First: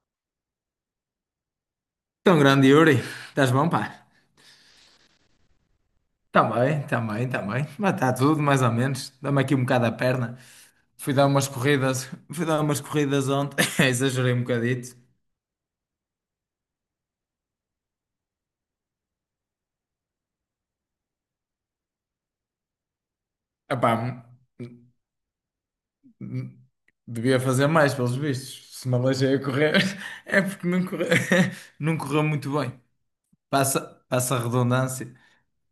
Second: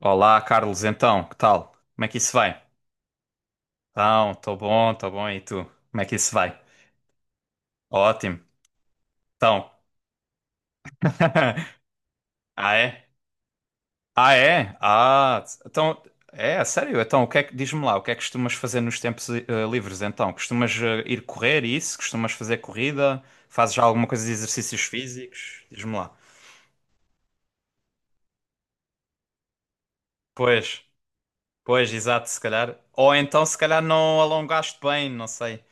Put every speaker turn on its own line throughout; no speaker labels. Olá, Carlos, então, que tal? Como é que isso
Tão
vai?
grande, Yuri, estás bom, pá?
Então, estou bom, e tu? Como é que isso vai?
Também, também, também. Mas está
Ótimo.
tudo, mais ou menos. Dá-me aqui um
Então,
bocado a perna. Fui dar umas corridas, fui dar
ah
umas
é?
corridas ontem,
Ah
exagerei um
é?
bocadito.
Ah, então, é, a sério? Então, o que é que, diz-me lá, o que é que costumas fazer nos tempos livres, então? Costumas ir correr e isso? Costumas fazer corrida? Fazes já
Epá,
alguma coisa de exercícios físicos? Diz-me lá.
m- devia fazer mais, pelos vistos. Se me aleijei a correr, é porque
Pois,
não correu,
pois,
não correu
exato, se
muito bem.
calhar. Ou então, se
Passa,
calhar não
passa a
alongaste bem,
redundância.
não sei.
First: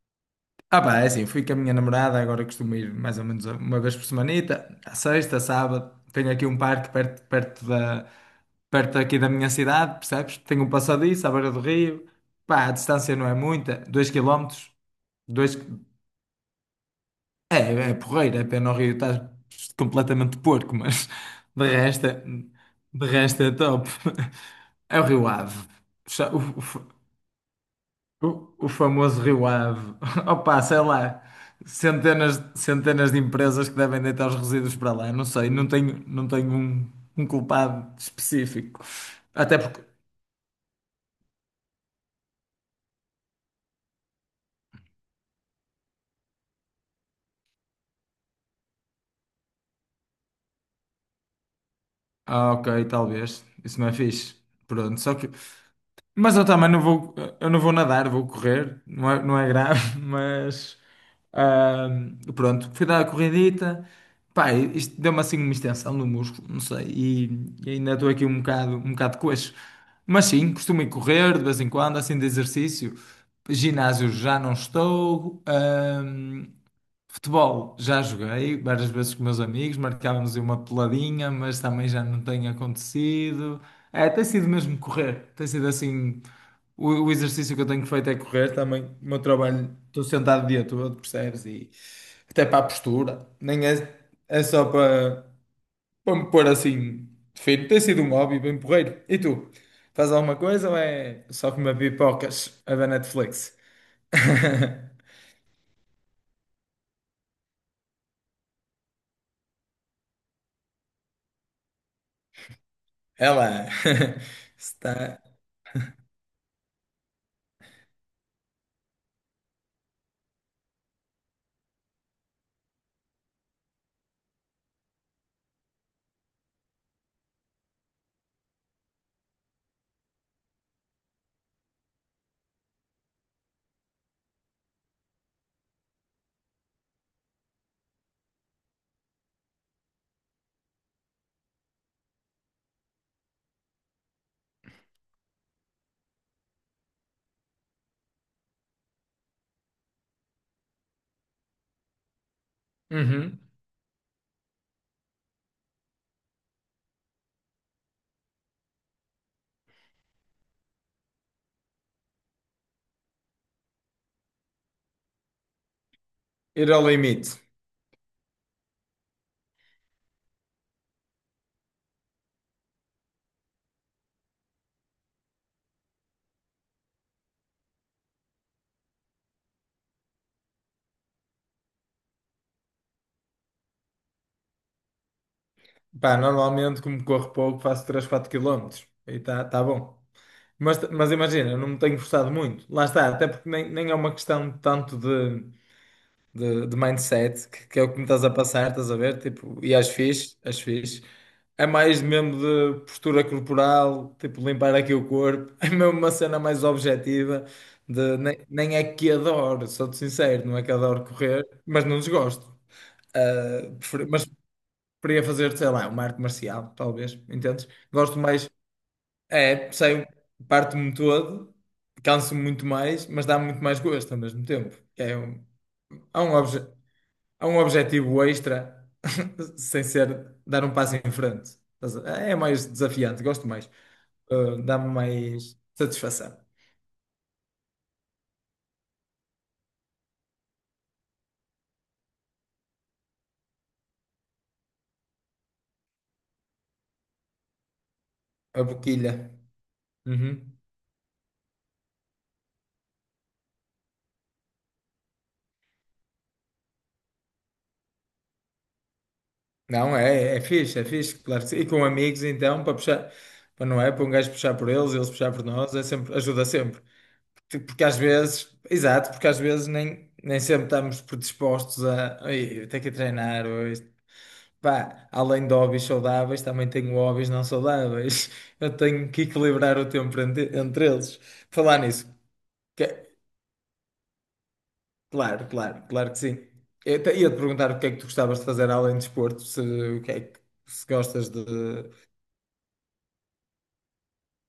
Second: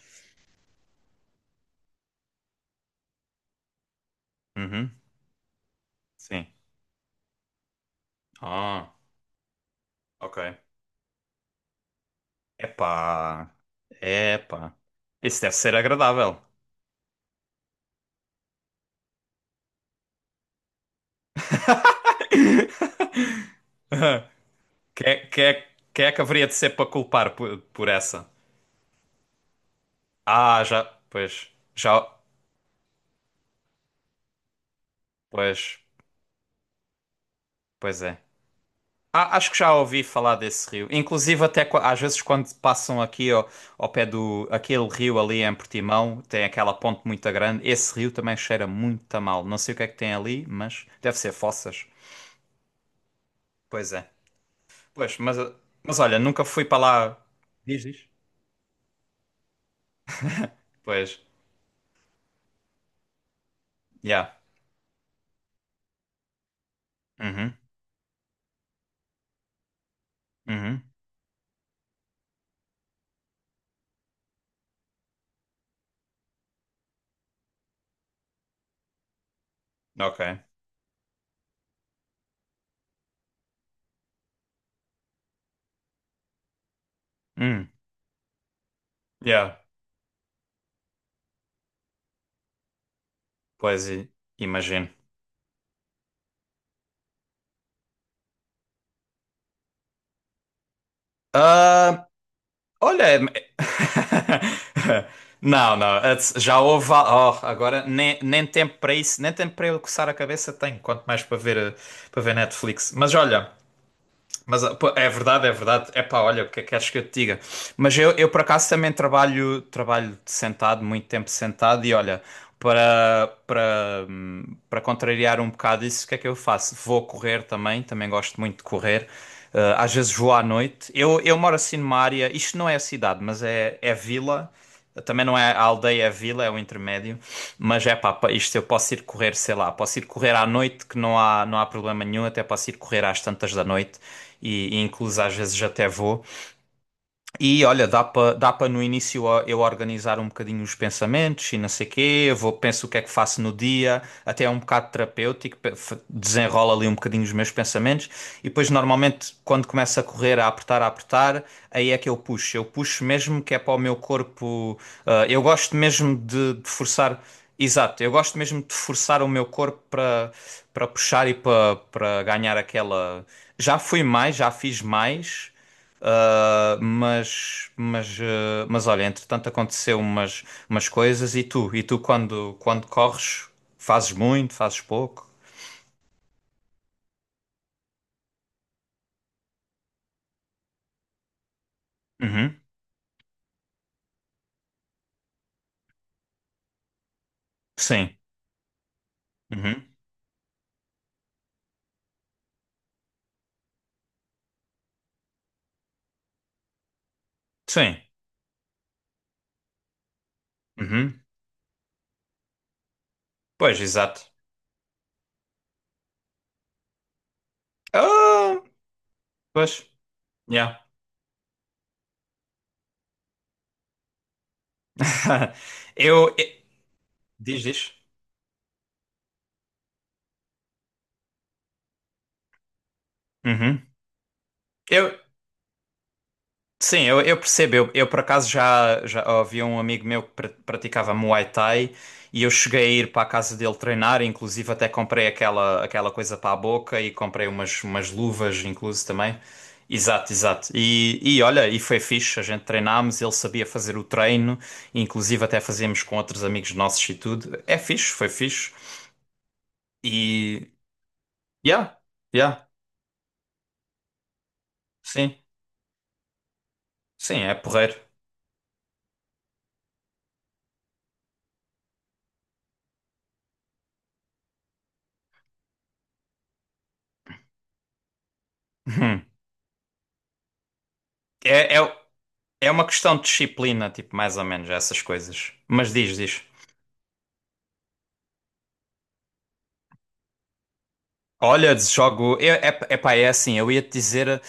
Ah, pá, é assim, fui com a minha namorada. Agora costumo ir mais ou menos uma vez por semanita,
Uhum,
à sexta, sábado. Tenho aqui
sim.
um parque perto,
Ah,
perto aqui da minha cidade, percebes?
ok.
Tenho um passadiço à beira do rio, pá, a distância não é
Epá,
muita, 2 quilómetros,
epá. Isso deve
dois...
ser agradável.
É, é porreiro. É pena o rio estás completamente porco, mas de resto, de resto é top. É o
Quem é,
Rio
quem
Ave.
é- quem é que haveria de ser para culpar por essa?
O famoso Rio Ave. Opa,
Ah,
sei lá,
pois, já,
centenas, centenas de empresas que devem deitar os resíduos para lá. Não sei,
pois,
não tenho um culpado
pois é.
específico.
Ah, acho que
Até
já
porque...
ouvi falar desse rio. Inclusive até às vezes quando passam aqui ao pé do, aquele rio ali em Portimão, tem aquela ponte muito grande. Esse rio também cheira muito a mal. Não sei o que é que tem ali, mas deve ser fossas.
Ah, ok, talvez. Isso não
Pois
é
é.
fixe. Pronto, só
Pois,
que...
mas, mas olha,
Mas eu
nunca fui
também
para
não vou,
lá.
eu não vou
Diz, diz.
nadar, vou correr, não é grave, mas
Pois,
ah, pronto, fui dar a corridita,
já.
pá, isto deu-me assim uma extensão no músculo, não sei, e,
Uhum,
e ainda estou aqui um bocado coxo. Mas sim, costumo
uhum.
ir correr de vez em quando, assim de exercício. Ginásio já não estou. Futebol, já joguei várias vezes com meus amigos,
Ok.
marcávamos aí uma peladinha, mas também já não tem acontecido. É, tem sido mesmo correr, tem sido assim. O exercício que eu
Hum,
tenho feito é correr também. O meu
yeah,
trabalho, estou sentado o dia todo, percebes? E até para a postura, nem
pois
é,
i-
é só
imagino.
para, para me pôr assim fino. Tem sido um hobby bem porreiro. E tu, faz alguma coisa ou é só comer
Ah,
pipocas a ver
olha,
Netflix?
não, não, já houve. Oh, agora nem tempo para isso, nem tempo para eu coçar a cabeça tenho, quanto mais para ver, para ver Netflix. Mas olha.
Ela
Mas ah, pô, é
está.
verdade, é verdade. É pá, olha, o que é que queres que eu te diga? Mas eu por acaso também trabalho, trabalho sentado, muito tempo sentado, e olha, para, para, hum, para contrariar um bocado isso, o que é que eu faço? Vou correr também, também gosto muito de correr. Às vezes vou à noite. Eu moro assim numa área, isto não é a cidade, é vila. Também não é a aldeia, é a vila, é o intermédio. Mas é pá, isto eu posso ir correr, sei lá, posso ir correr à noite, que não não há problema nenhum, até posso ir correr às tantas da noite e incluso às vezes até vou. E olha, dá para no início ó, eu organizar um bocadinho os pensamentos e não sei quê, eu vou, penso o que é que faço no dia, até é um bocado terapêutico, desenrola ali um bocadinho os meus pensamentos e depois normalmente quando começa a correr, a apertar, aí é que eu puxo mesmo que é para o meu corpo, ah, eu gosto mesmo de
Ir ao
forçar,
limite.
exato, eu gosto mesmo de forçar o meu corpo para puxar e para ganhar aquela, já fui mais, já fiz mais. Mas olha, entretanto aconteceu umas, umas coisas e tu quando corres, fazes muito, fazes pouco?
Pá, normalmente, como corro pouco, faço 3 4 km. E tá, tá bom. Mas imagina, eu não me tenho forçado
Uhum.
muito. Lá está, até porque nem é uma questão tanto de, de mindset, que é o que me
Sim.
estás a passar, estás a ver? Tipo, e
Uhum.
as fiz as fiz. É mais mesmo de postura corporal, tipo, limpar aqui o corpo. É mesmo uma cena mais objetiva.
Sim.
De, nem é que adoro, sou-te sincero, não é que adoro
Uhum.
correr, mas não desgosto. Ah,
Pois, exato.
preferia fazer, sei lá, uma arte marcial, talvez, entendes? Gosto mais,
Ah,
é,
pois,
sei,
yeah.
parte-me todo, canso-me muito mais, mas dá-me muito mais gosto ao mesmo tempo. É um, há um,
Eu, eu-
obje, há um
Diz, diz.
objetivo extra, sem ser dar um passo em frente. Estás a- É mais desafiante, gosto mais.
Uhum.
Dá-me
Eu,
mais satisfação.
Sim, eu percebo. Por acaso já, já havia um amigo meu que praticava Muay Thai e eu cheguei a ir para a casa dele treinar, inclusive até comprei aquela, aquela coisa para a boca e comprei umas, umas luvas,
A
incluso
boquilha.
também. Exato,
Uhum.
exato. E olha, e foi fixe, a gente treinámos, ele sabia fazer o treino, inclusive até fazíamos com outros amigos nossos e tudo. É fixe, foi fixe.
Não, é,
E.
é fixe, claro que sim. E com
Yeah,
amigos, então,
yeah,
para puxar, para... não é? Para um gajo puxar por eles, eles puxar
sim,
por nós, é sempre, ajuda sempre.
sim, é
Tipo, porque às
porreiro.
vezes, exato, porque às vezes nem sempre estamos predispostos a "Ei, ter que treinar hoje." Pá, além de hobbies saudáveis, também tenho hobbies não saudáveis. Eu tenho que
Hum.
equilibrar o tempo entre eles.
É,
Falar
é,
nisso.
é uma
que-
questão de disciplina, tipo, mais ou menos, essas
Claro,
coisas.
claro,
Mas
claro
diz,
que
diz.
sim. Ia-te perguntar o que é que tu gostavas de fazer além de desporto, se, o que é que se gostas de.
Olha, jogo. É, é, é pá, é assim, eu ia te dizer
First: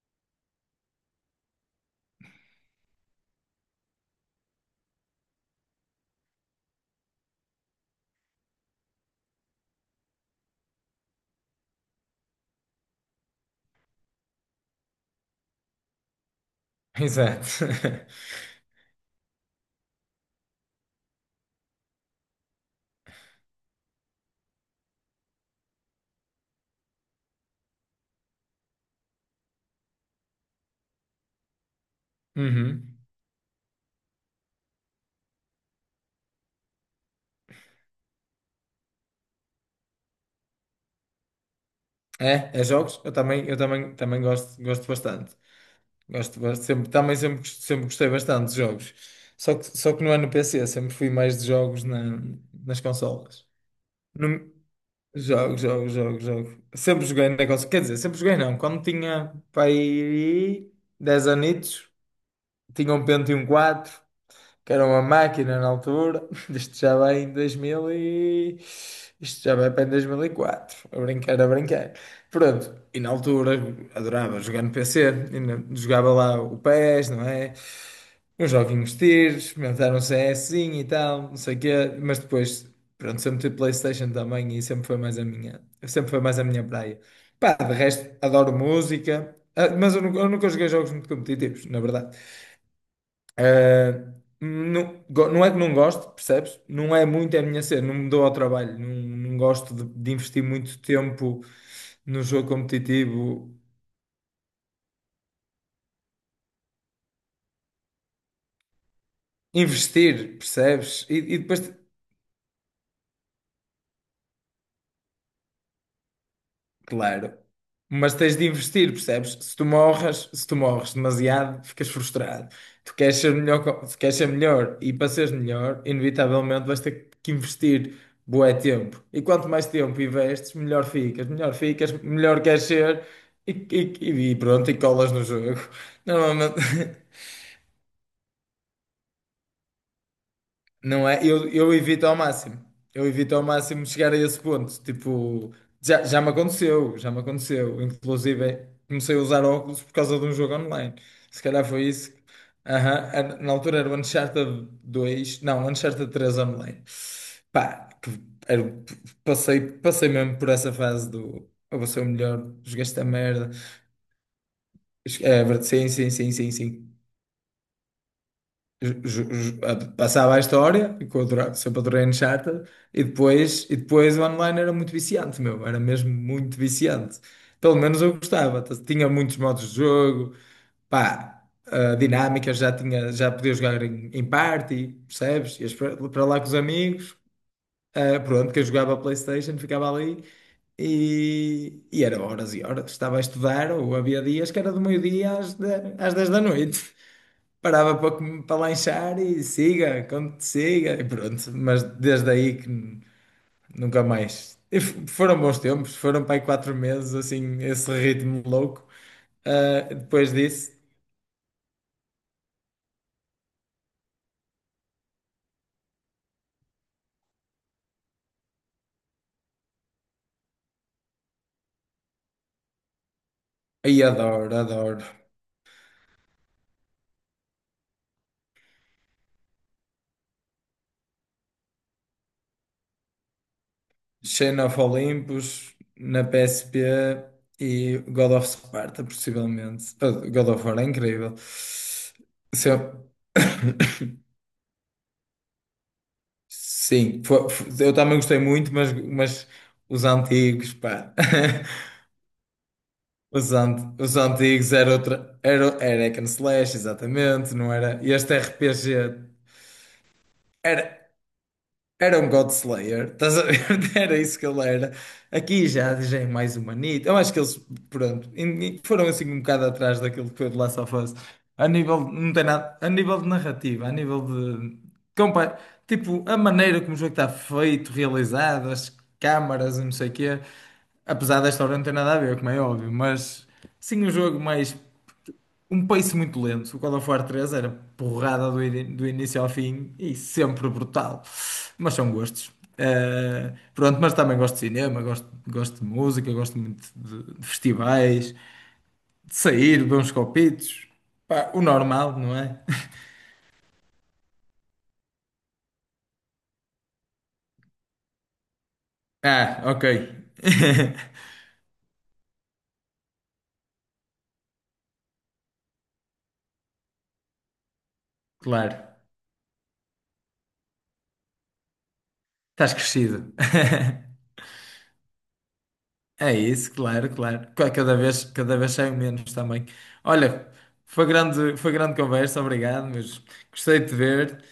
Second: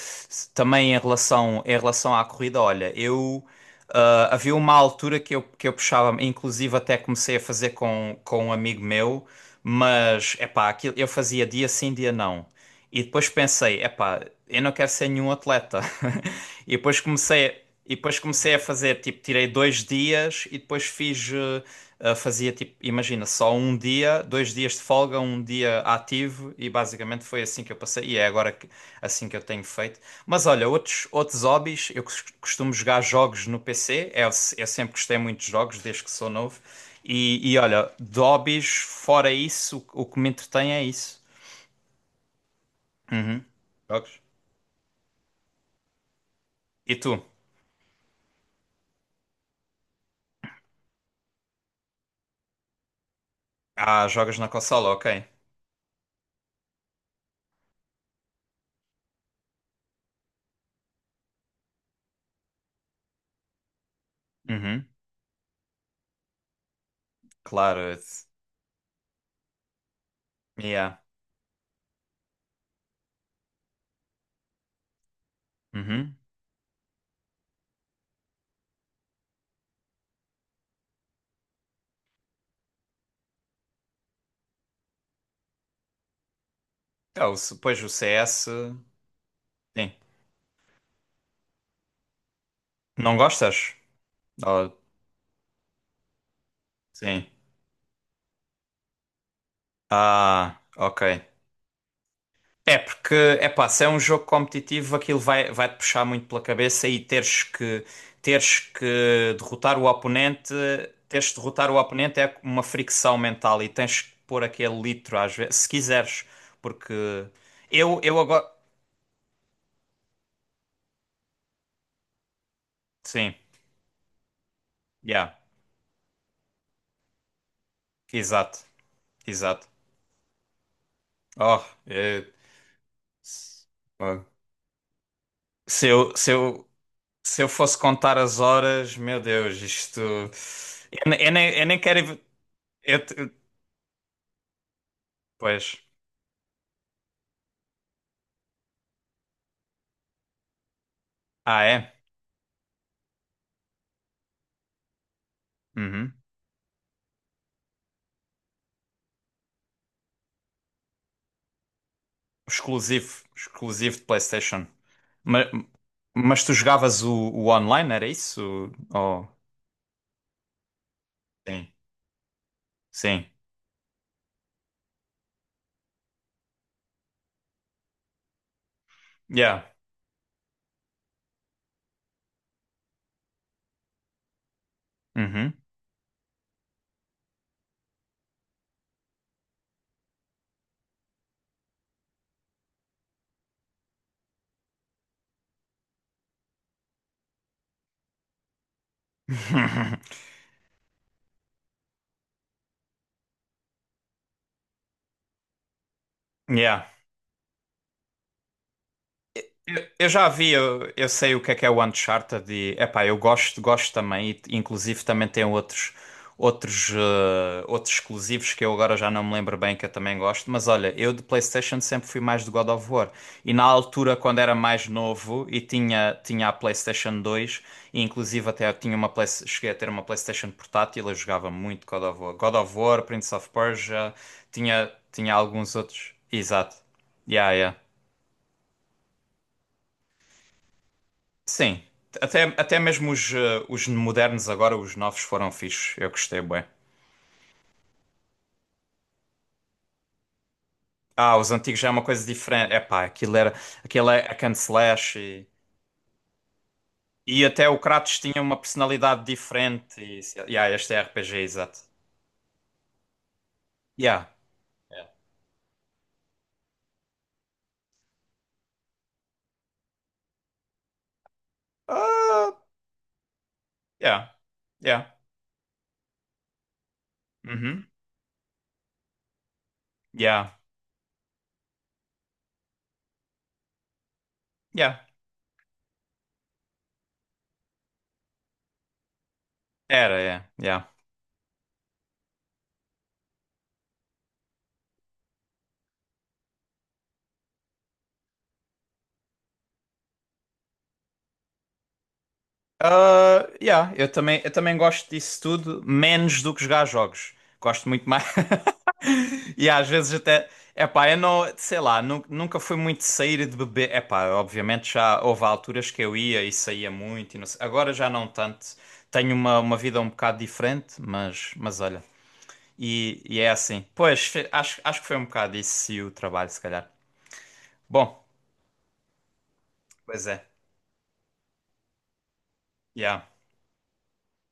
também em relação à corrida, olha, eu. Ah, havia uma altura que que eu puxava, inclusive até comecei a fazer com um amigo meu, mas é pá, aquilo, eu fazia dia sim, dia não. E depois pensei, epá, eu não quero ser nenhum atleta. E
Exato.
depois comecei a fazer, tipo, tirei dois dias e depois fiz, fazia tipo, imagina, só um dia, dois dias de folga, um dia ativo e basicamente foi assim que eu passei e é agora que, assim que eu tenho feito. Mas olha, outros, outros hobbies, eu costumo
Uhum.
jogar jogos no PC, eu, se- eu sempre gostei muito de jogos desde que sou novo. E olha, de hobbies, fora isso, o que me entretém é isso.
É, é jogos? Eu também,
Jogos.
também gosto, gosto bastante. Gosto, gosto sempre,
E tu?
também sempre, sempre gostei bastante de jogos. Só que não é no PC, sempre fui mais de jogos nas consolas.
Ah, jogas na
No,
consola, ok.
jogo, jogo, jogo, jogo. Sempre joguei na consola. Quer dizer, sempre joguei não. Quando tinha para aí 10 anitos, tinha um Pentium 4 que era
Uhum,
uma máquina na altura. Isto já vai em 2000
claro.
e... Isto já vai para em 2004.
Yeah.
A brincar, a brincar. Pronto, e na altura adorava jogar no PC, e jogava
Uhum.
lá o PES, não é? Os joguinhos de tiro, experimentaram um CSzinho e tal, não sei o quê, mas depois, pronto, sempre tive PlayStation também e sempre foi mais a minha, sempre foi mais a minha praia.
Ah,
Pá, de
pois o
resto,
CS.
adoro música. Ah,
Sim.
mas eu nunca joguei jogos muito competitivos, na verdade.
Não gostas?
Ah,
Oh,
não, não é que não gosto, percebes? Não é
sim.
muito a minha cena, não me dou ao trabalho, não, não gosto de, investir
Ah,
muito
ok.
tempo no jogo
É porque, é
competitivo.
pá, se é um jogo competitivo, aquilo vai-te puxar muito pela cabeça e teres que derrotar o
Investir,
oponente.
percebes? E,
Teres que
e depois...
derrotar o oponente é uma fricção mental e tens que pôr aquele litro às vezes, se quiseres. Porque
Claro. Mas
eu
tens de
agora.
investir, percebes? Se tu morres demasiado, ficas frustrado. Tu queres
Sim,
ser melhor, se queres ser melhor e para
yeah,
seres melhor, inevitavelmente vais ter que investir bué
exato.
tempo. E quanto mais
Exato.
tempo investes, melhor ficas, melhor
Ó
ficas,
é-
melhor queres ser e,
oh.
e pronto, e colas no jogo.
Se
Normalmente...
se eu fosse contar as horas, meu Deus, isto. Eu,
Não é?
eu
Eu
nem quero.
evito ao máximo.
Eu,
Eu
te-
evito ao máximo chegar a esse ponto. Tipo,
pois.
já, já me aconteceu, já me aconteceu. Inclusive, comecei a usar óculos por causa de um jogo online. Se
Ah,
calhar foi
é?
isso. Aham, na altura era o Uncharted 2, não, Uncharted
Uhum.
3 online. Pá, era- passei, passei mesmo por essa fase do eu vou ser o melhor, joguei esta
Exclusivo.
merda.
Exclusivo de PlayStation.
É,
Mas,
verdade, sim, sim, sim,
mas
sim,
tu
sim.
jogavas o online, era isso? Oh,
Passava a história, e que eu adorava,
sim.
sempre adorei Uncharted,
Sim.
e depois o online era muito viciante, meu, era mesmo muito viciante. Pelo menos eu gostava, tinha muitos
Yeah.
modos de jogo, pá, a dinâmica já tinha, já podia jogar em, em party,
Uhum.
percebes? Ias para lá com os amigos, ah, pronto, quem jogava a PlayStation ficava ali. E era horas e horas. Estava a estudar, ou havia dias que era do meio-dia às 10 da noite, parava para, para lanchar e siga, como te siga, e pronto. Mas desde aí que nunca mais. E foram bons tempos, foram para aí quatro
Yeah.
meses, assim, esse ritmo louco. Ah,
Eu já
depois
vi,
disso,
eu sei o que é o Uncharted e, epá, eu gosto, gosto também e inclusive também tem outros outros exclusivos que eu agora já não me lembro bem que eu também gosto, mas olha, eu de PlayStation sempre fui mais de God of War e na
aí
altura quando era
adoro,
mais
adoro.
novo e tinha a PlayStation 2 e inclusive até eu tinha uma cheguei a ter uma PlayStation portátil, eu jogava muito God of War, Prince of Persia,
Chain of
tinha
Olympus
alguns outros.
na
Exato.
PSP
Yeah, yeah.
e God of Sparta, possivelmente. Ah, God of War é incrível.
Sim.
Se
Até mesmo
eu-
os, os modernos agora, os novos foram fixos. Eu gostei bem.
Sim, eu também gostei muito, mas os antigos, pá.
Ah, os antigos já é uma coisa diferente. Epá, aquilo era, aquilo
Os
é hack and
antigos era
slash
outra. Era, era hack and slash,
e
exatamente,
até
não
o
era? E
Kratos
este
tinha uma
RPG
personalidade diferente. E, yeah, este é
era,
RPG, exato.
era um God Slayer, estás a ver? Era
Yeah.
isso que ele era.
Yeah.
Aqui já, já é mais humanito. Eu acho que eles, pronto, foram assim um bocado atrás daquilo que foi de Last of Us. A nível, não tem
Ah,
nada, a nível de narrativa, a nível
yeah.
de...
Yeah.
compa- tipo, a maneira como o jogo está
Uhum.
feito, realizado, as câmaras, e não sei o quê.
Yeah.
Apesar da história não ter nada a ver, como é óbvio, mas sim um jogo mais...
Yeah.
um pace muito lento. O God of War 3 era porrada do início ao fim e
Era, é.
sempre
Yeah.
brutal. Mas são gostos. Eh, pronto, mas também gosto de cinema, gosto, gosto de música, gosto muito de festivais, de sair, beber uns copitos. Pá, o normal, não é?
Ah, yeah, eu também gosto disso tudo, menos do que jogar jogos. Gosto muito mais.
Ah,
E
ok.
às vezes até. Epá, eu não. Sei lá, nunca fui muito de sair e de beber. Epá, obviamente já houve alturas que eu ia e saía muito. E não sei- Agora já não tanto.
Claro,
Tenho uma vida um bocado diferente, mas olha.
estás crescido.
E é assim. Pois, acho que foi um bocado isso e o
É
trabalho, se
isso,
calhar.
claro, claro.
Bom,
Cada vez saio menos também.
pois é.
Olha, foi grande conversa, obrigado, mas
Yeah.
gostei de te ver.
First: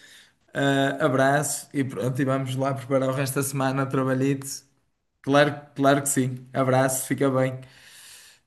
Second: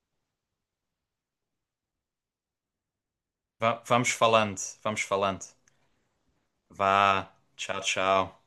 Ah, abraço e pronto, e vamos lá preparar o resto da semana,
Vamos
trabalhito.
falando, vamos falando.
Claro, claro que sim. Abraço, fica
Vá,
bem.
tchau, tchau.